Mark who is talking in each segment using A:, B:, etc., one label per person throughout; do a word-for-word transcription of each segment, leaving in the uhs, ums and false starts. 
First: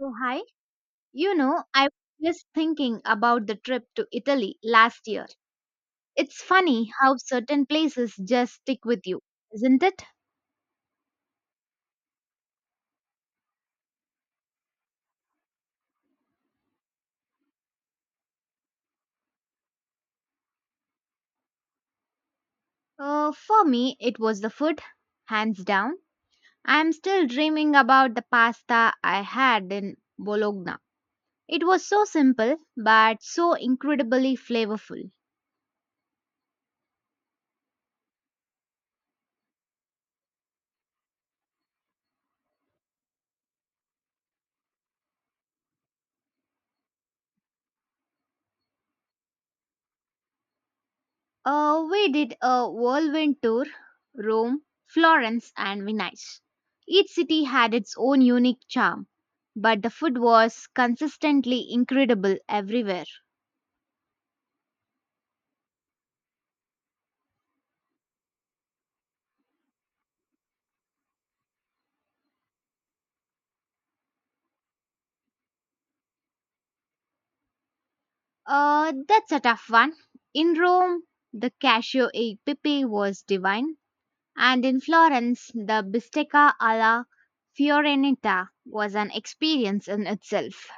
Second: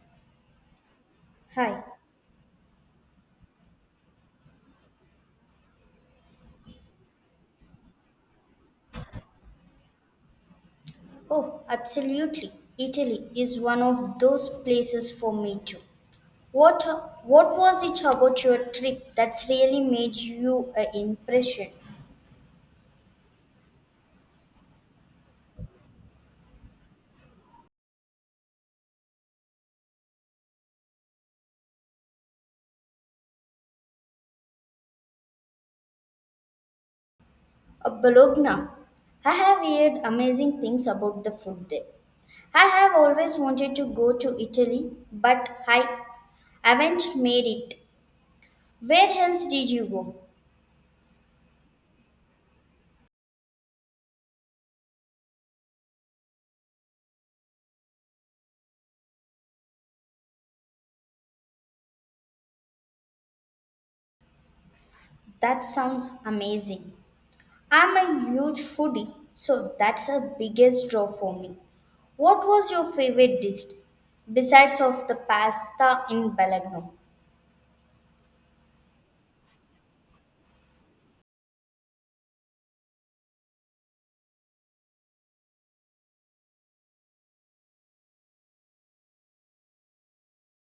A: Oh, hi. You know,
B: Hi.
A: I was just thinking about the trip to Italy last year. It's funny how certain places just stick with you, isn't it?
B: Oh, absolutely. Italy is one of those places for me too. What what was it about your trip that's really made you an impression?
A: Uh, for me, it was the food, hands down. I'm still dreaming about the pasta I had in Bologna. It was so simple, but so incredibly flavorful.
B: Uh, Bologna. I have heard amazing things about the food there. I have always wanted to go to Italy, but I haven't made it. Where else did you go?
A: Uh, we did a whirlwind tour Rome, Florence, and Venice. Each city had its own unique charm, but the food was consistently incredible everywhere.
B: That sounds amazing. I'm a huge foodie, so that's a biggest draw for me. What was your favorite dish besides of the pasta in Belgrano?
A: Uh, that's a tough one. In Rome, the cashew e pepe was divine, and in Florence, the bistecca alla Fiorentina was an experience in itself.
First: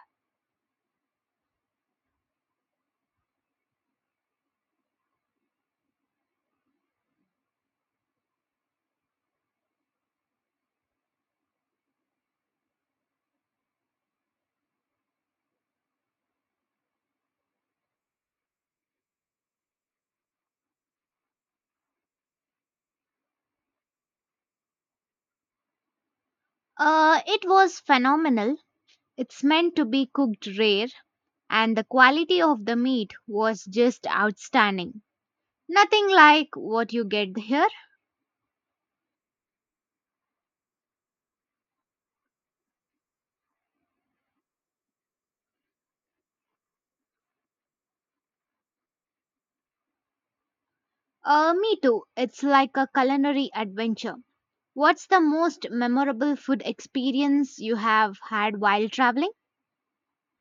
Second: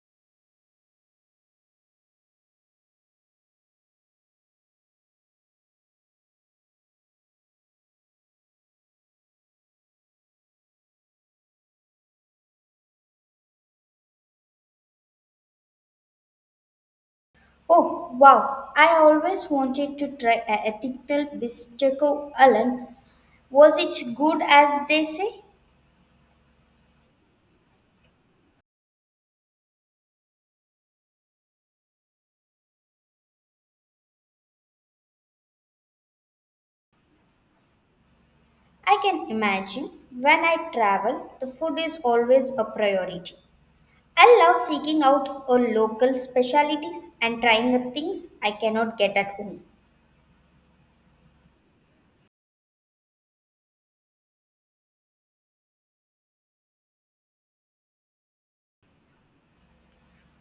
B: Oh wow, I always wanted to try a ethical bistecco Alan. Was it good as they say?
A: Uh, it was phenomenal. It's meant to be cooked rare, and the quality of the meat was just outstanding. Nothing like what you get here.
B: I can imagine when I travel, the food is always a priority. I love seeking out a local specialties and trying the things I cannot get at home.
A: Uh, me too. It's like a culinary adventure. What's the most memorable food experience you have had while traveling?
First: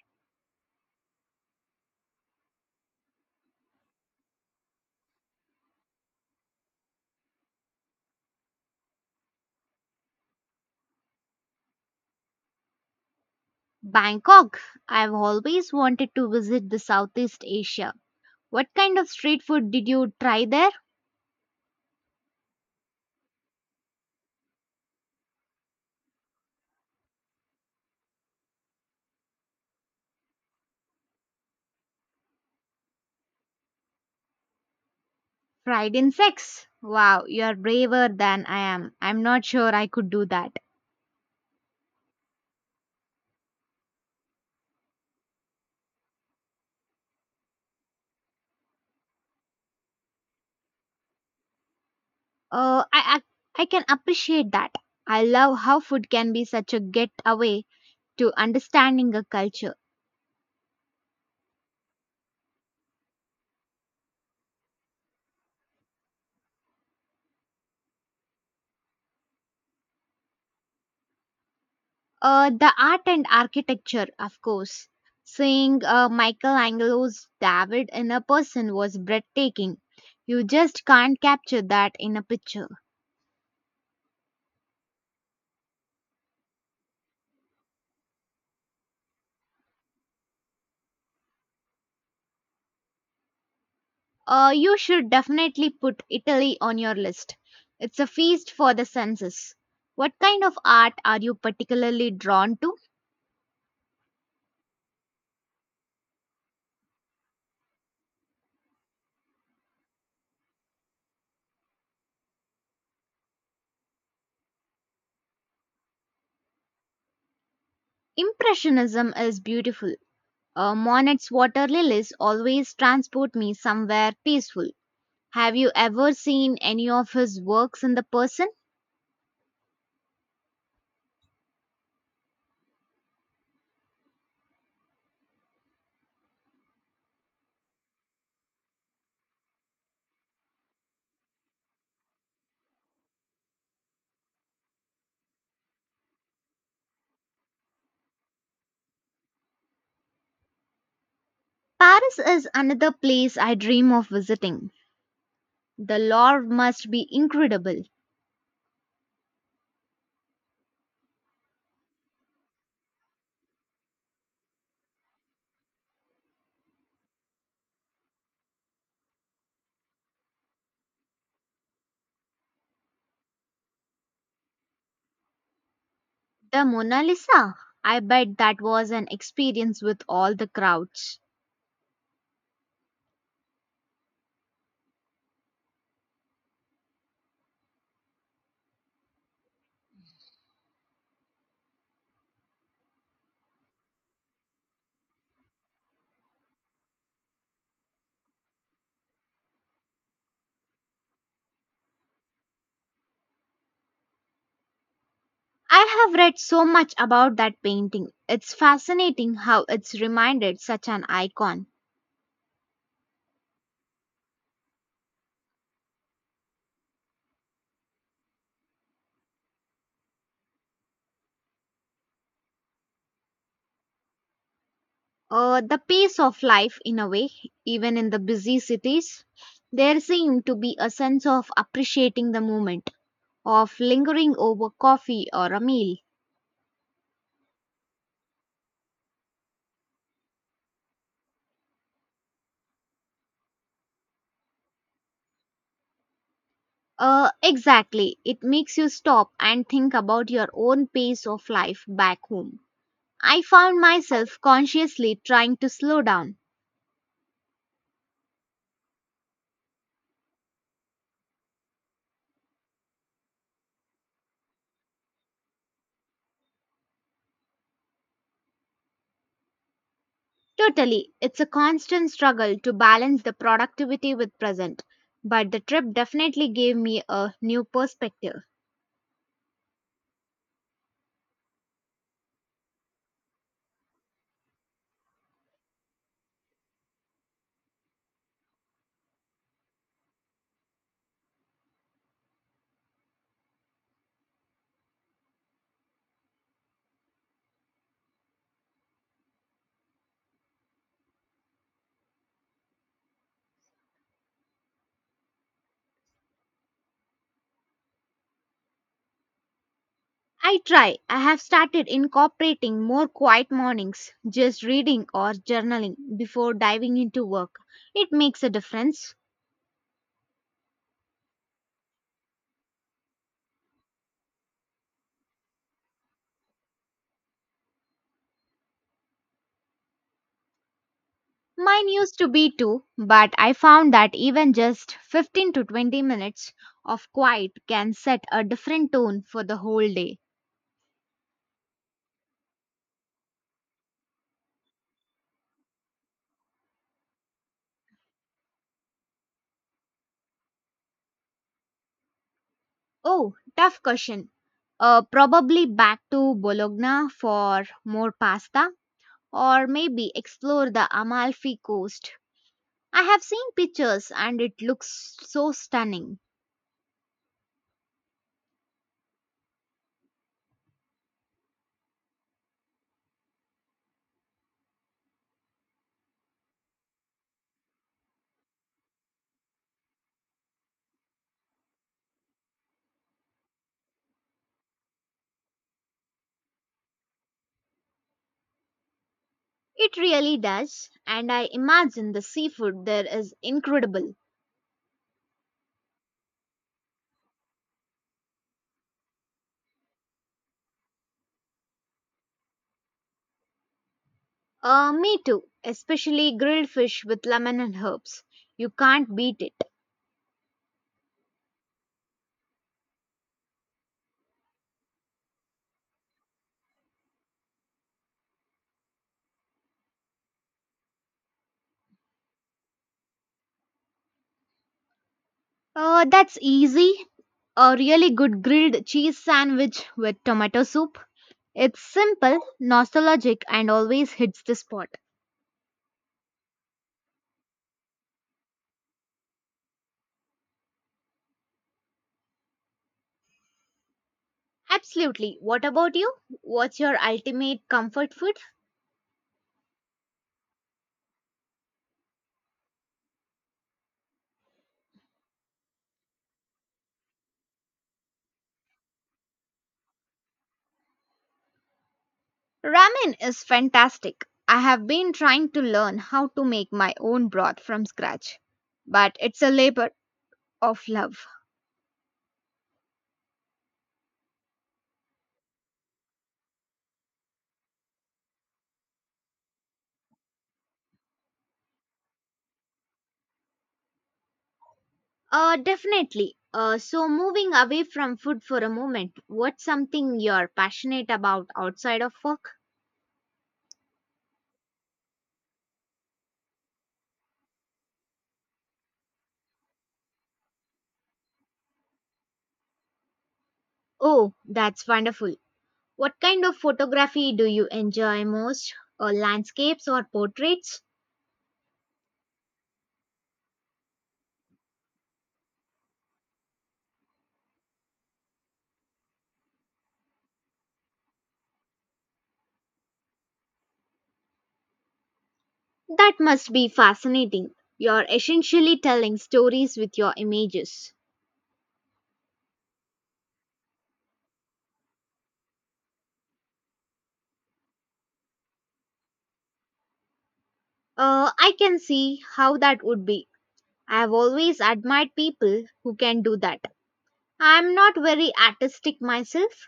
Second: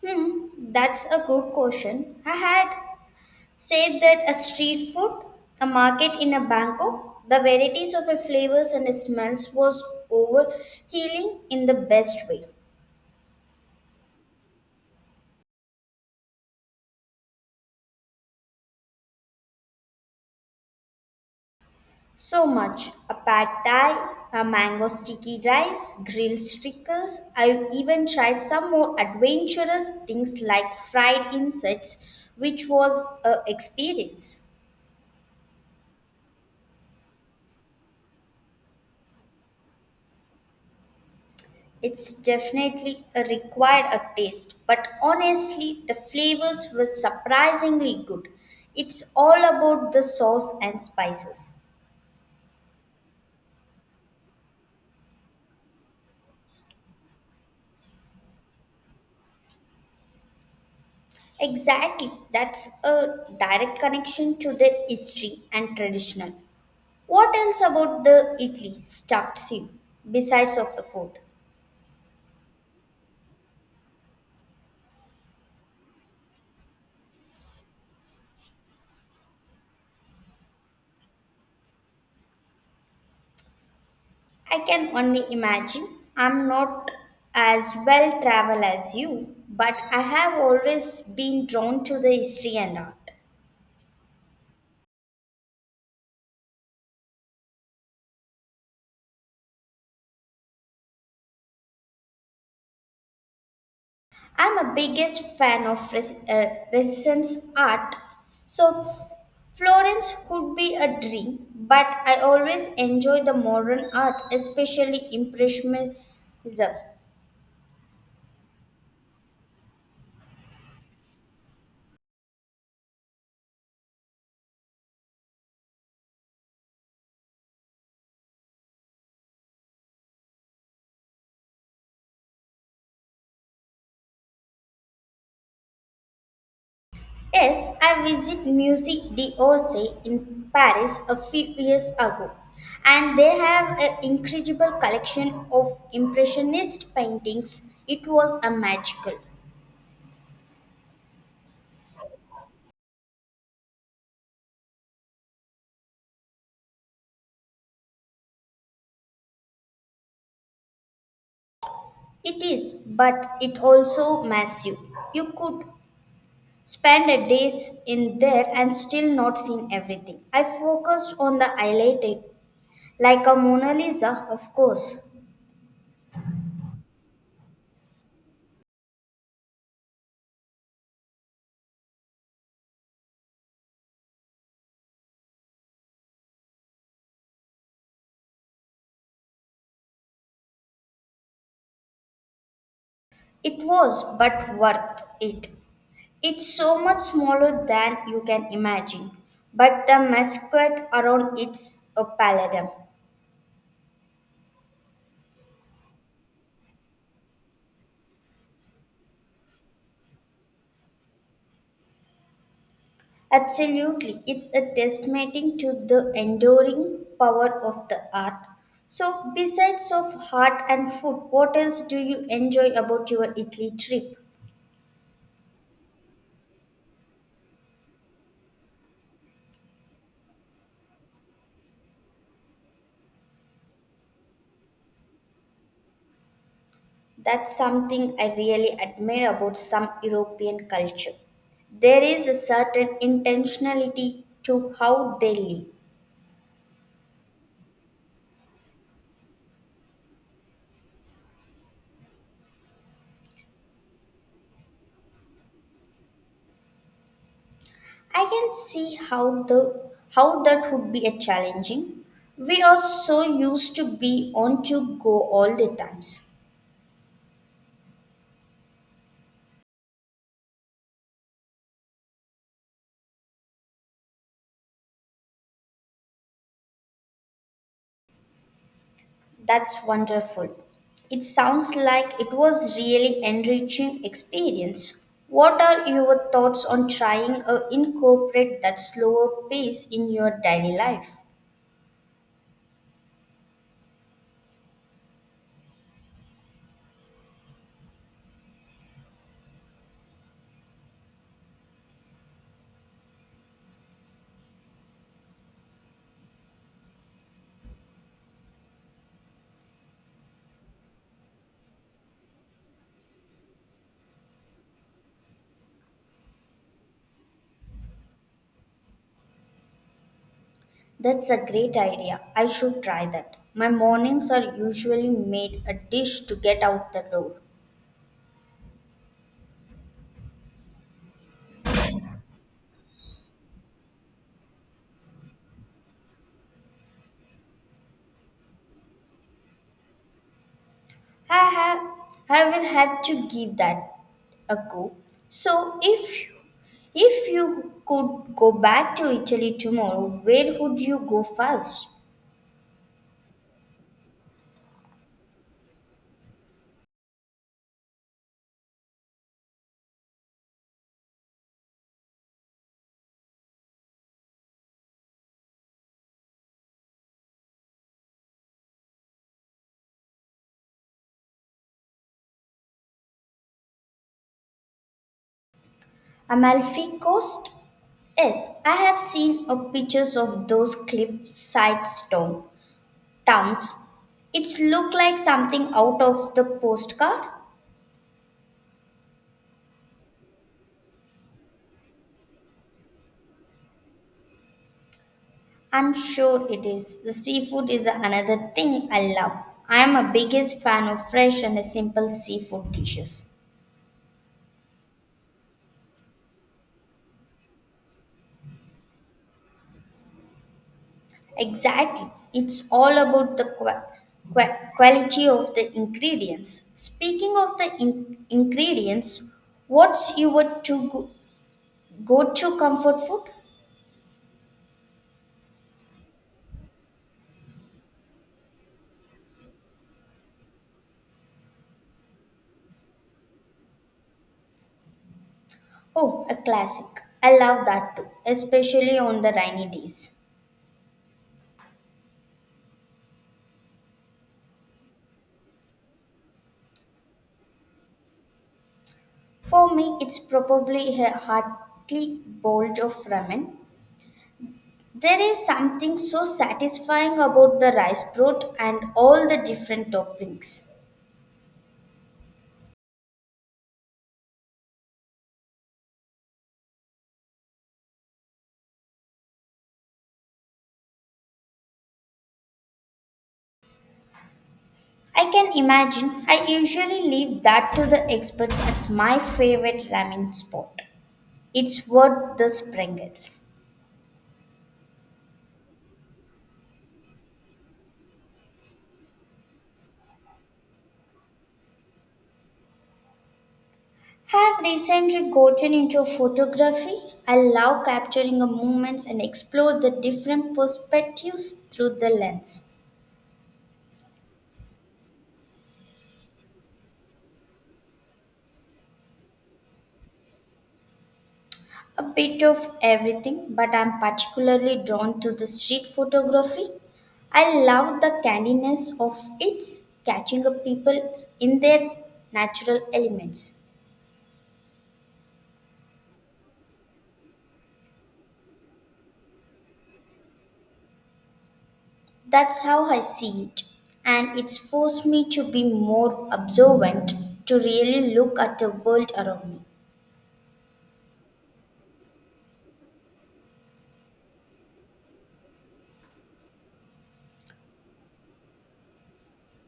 B: Hmm, that's a good question. I had said that a street food, a market in a Bangkok, the varieties of the flavors and smells was overhealing in the best way.
A: Bangkok. I've always wanted to visit the Southeast Asia. What kind of street food did you try there?
B: So much. A pad thai, a mango sticky rice, grilled stickers. I've even tried some more adventurous things like fried insects, which was a experience.
A: Fried insects. Wow, you are braver than I am. I'm not sure I could do that.
B: It's definitely a required a taste, but honestly, the flavors were surprisingly good. It's all about the sauce and spices.
A: Uh, I, I I can appreciate that. I love how food can be such a getaway to understanding a culture.
B: Exactly, that's a direct connection to their history and traditional. What else about the Italy stucks you besides of the food?
A: Uh, the art and architecture, of course. Seeing uh, Michelangelo's David in a person was breathtaking. You just can't capture that in a picture.
B: I can only imagine. I'm not as well traveled as you, but I have always been drawn to the history and art.
A: Uh, you should definitely put Italy on your list. It's a feast for the senses. What kind of art are you particularly drawn to?
B: I'm a biggest fan of res- uh, Renaissance art, so F- Florence could be a dream. But I always enjoy the modern art, especially Impressionism.
A: Impressionism is beautiful. Uh, Monet's water lilies always transport me somewhere peaceful. Have you ever seen any of his works in the person?
B: Yes, I visited Musique d'Orsay in Paris a few years ago, and they have an incredible collection of Impressionist paintings. It was a magical.
A: Paris is another place I dream of visiting. The lore must be incredible.
B: It is, but it also massive. You could spent a days in there and still not seen everything. I focused on the highlighted, like a Mona Lisa, of course.
A: The Mona Lisa. I bet that was an experience with all the crowds.
B: It was, but worth it. It's so much smaller than you can imagine, but the masquerade around it's a palladium.
A: I have read so much about that painting. It's fascinating how it's reminded such an icon.
B: Absolutely, it's a testament to the enduring power of the art. So, besides of heart and food, what else do you enjoy about your Italy trip?
A: Uh, the pace of life, in a way, even in the busy cities, there seemed to be a sense of appreciating the moment, of lingering over coffee or a meal.
B: That's something I really admire about some European culture. There is a certain intentionality to how they live.
A: Uh, exactly. It makes you stop and think about your own pace of life back home. I found myself consciously trying to slow down.
B: I can see how the how that would be a challenging. We are so used to be on to go all the times.
A: Totally, it's a constant struggle to balance the productivity with present, but the trip definitely gave me a new perspective.
B: That's wonderful. It sounds like it was really enriching experience. What are your thoughts on trying to incorporate that slower pace in your daily life?
A: I try. I have started incorporating more quiet mornings, just reading or journaling before diving into work. It makes a difference.
B: That's a great idea. I should try that. My mornings are usually made a dish to get out the door.
A: Mine used to be too, but I found that even just fifteen to twenty minutes of quiet can set a different tone for the whole day.
B: I have, I will have to give that a go. So if if you could go back to Italy tomorrow, where would you go first?
A: Oh, tough question. Uh, probably back to Bologna for more pasta, or maybe explore the Amalfi Coast. I have seen pictures and it looks so stunning.
B: Amalfi Coast? Yes, I have seen a pictures of those cliffside stone towns. It's look like something out of the postcard.
A: It really does, and I imagine the seafood there is incredible.
B: I'm sure it is. The seafood is another thing I love. I am a biggest fan of fresh and simple seafood dishes.
A: Uh, me too, especially grilled fish with lemon and herbs. You can't beat it.
B: Exactly. It's all about the qua- qua- quality of the ingredients. Speaking of the in- ingredients, what's your to go- go-to comfort food?
A: Uh, that's easy. A really good grilled cheese sandwich with tomato soup. It's simple, nostalgic, and always hits the spot.
B: Oh, a classic. I love that too, especially on the rainy days.
A: Absolutely. What about you? What's your ultimate comfort food?
B: For me, it's probably a hearty bowl of ramen. There is something so satisfying about the rice broth and all the different toppings.
A: Ramen is fantastic. I have been trying to learn how to make my own broth from scratch, but it's a labor of love.
B: I can imagine I usually leave that to the experts at my favorite ramen spot. It's worth the sprinkles.
A: Uh, definitely. Uh, so, moving away from food for a moment, what's something you're passionate about outside of work?
B: Have recently gotten into photography. I love capturing the moments and explore the different perspectives through the lens.
A: Oh, that's wonderful. What kind of photography do you enjoy most? Uh, landscapes or portraits?
B: A bit of everything, but I'm particularly drawn to the street photography. I love the candidness of it, catching up people in their natural elements.
A: That must be fascinating. You're essentially telling stories with your images.
B: That's how I see it, and it's forced me to be more observant, to really look at the world around me.
A: Uh, I can see how that would be. I have always admired people who can do that. I'm not very artistic myself.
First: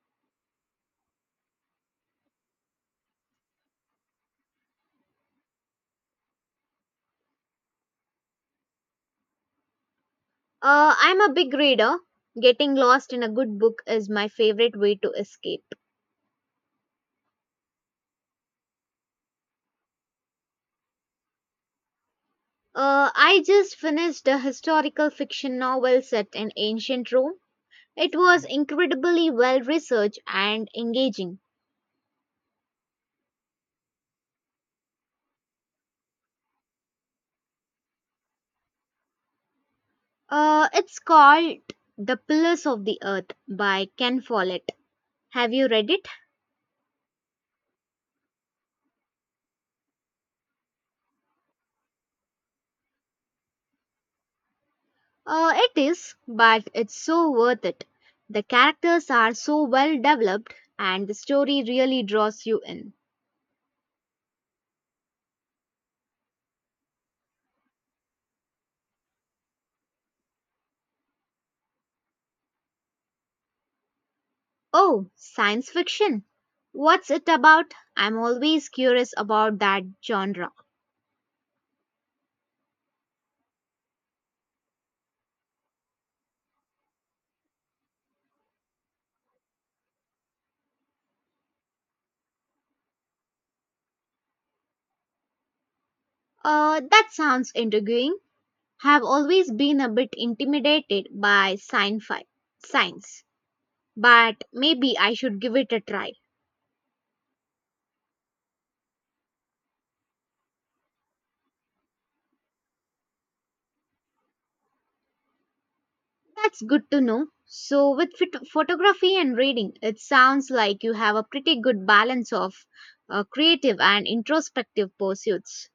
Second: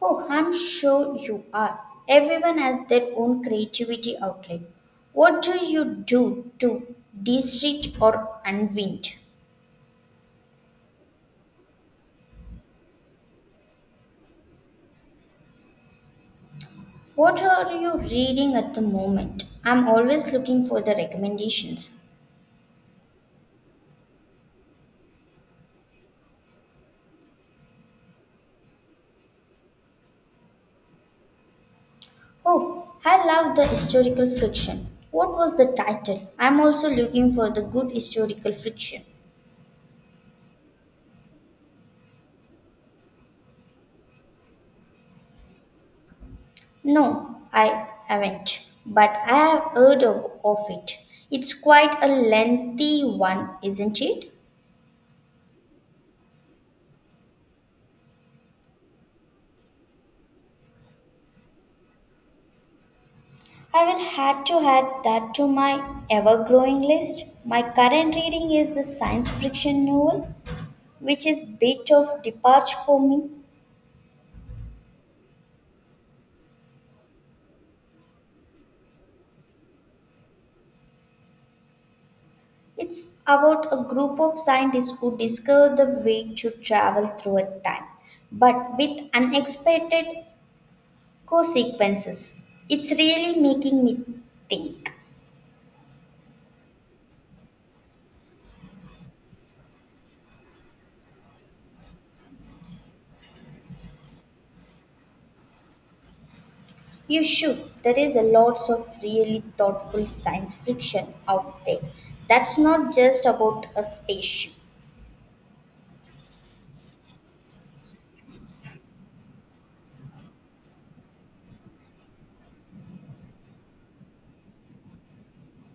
B: Oh, I'm sure you are. Everyone has their own creativity outlet. What do you do to de-stress or unwind?
A: Uh, I'm a big reader. Getting lost in a good book is my favorite way to escape.
B: What are you reading at the moment? I'm always looking for the recommendations.
A: Uh, I just finished a historical fiction novel set in ancient Rome. It was incredibly well researched and engaging.
B: Oh, I love the historical fiction. What was the title? I'm also looking for the good historical fiction.
A: Uh, it's called The Pillars of the Earth by Ken Follett. Have you read it?
B: No, I haven't, but I have heard of, of it. It's quite a lengthy one, isn't it?
A: Uh, it is, but it's so worth it. The characters are so well developed, and the story really draws you in.
B: I will have to add that to my ever growing list. My current reading is the science fiction novel, which is bit of departure for me.
A: Oh, science fiction. What's it about? I'm always curious about that genre.
B: It's about a group of scientists who discover the way to travel through a time, but with unexpected consequences. It's really making me think.
A: Uh, that sounds intriguing. Have always been a bit intimidated by sci-fi, science, but maybe I should give it a try.
B: You should. There is a lots of really thoughtful science fiction out there. That's not just about a spaceship.
A: That's good to know. So, with phot- photography and reading, it sounds like you have a pretty good balance of uh, creative and introspective pursuits.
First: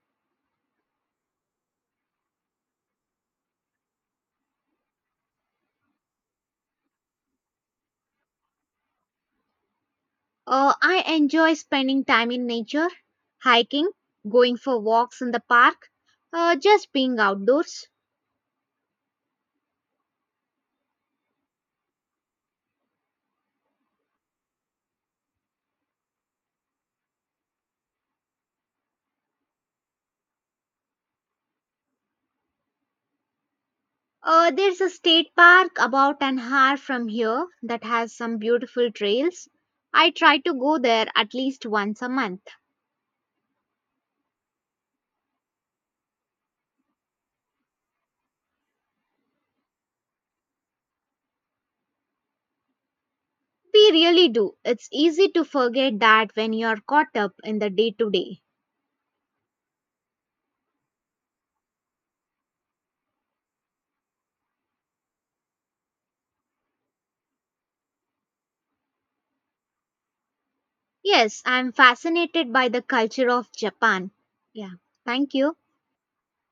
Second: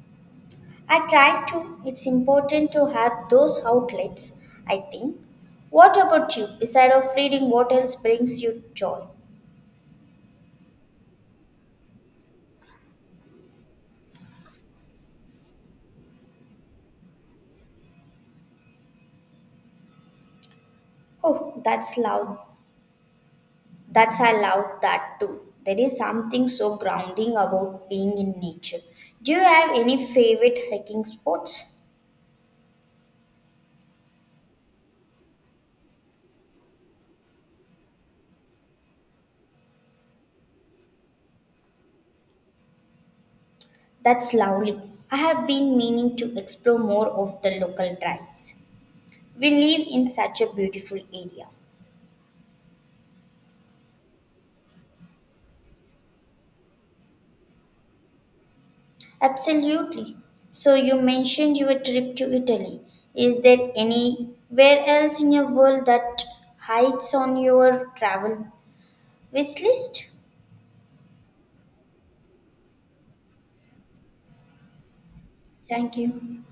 B: I try to. It's important to have those outlets, I think. What about you? Beside of reading, what else brings you joy?
A: Uh, I enjoy spending time in nature, hiking, going for walks in the park, uh, just being outdoors.
B: Oh, that's loud. That's I love that too. There is something so grounding about being in nature. Do you have any favorite hiking spots?
A: Uh, there's a state park about an hour from here that has some beautiful trails. I try to go there at least once a month.
B: That's lovely. I have been meaning to explore more of the local trails. We live in such a beautiful area.
A: We really do. It's easy to forget that when you're caught up in the day to day.
B: Absolutely. So you mentioned your trip to Italy. Is there anywhere else in your world that hides on your travel wish list?
A: Yes, I'm fascinated by the culture of Japan. Yeah, thank you.
B: Thank you.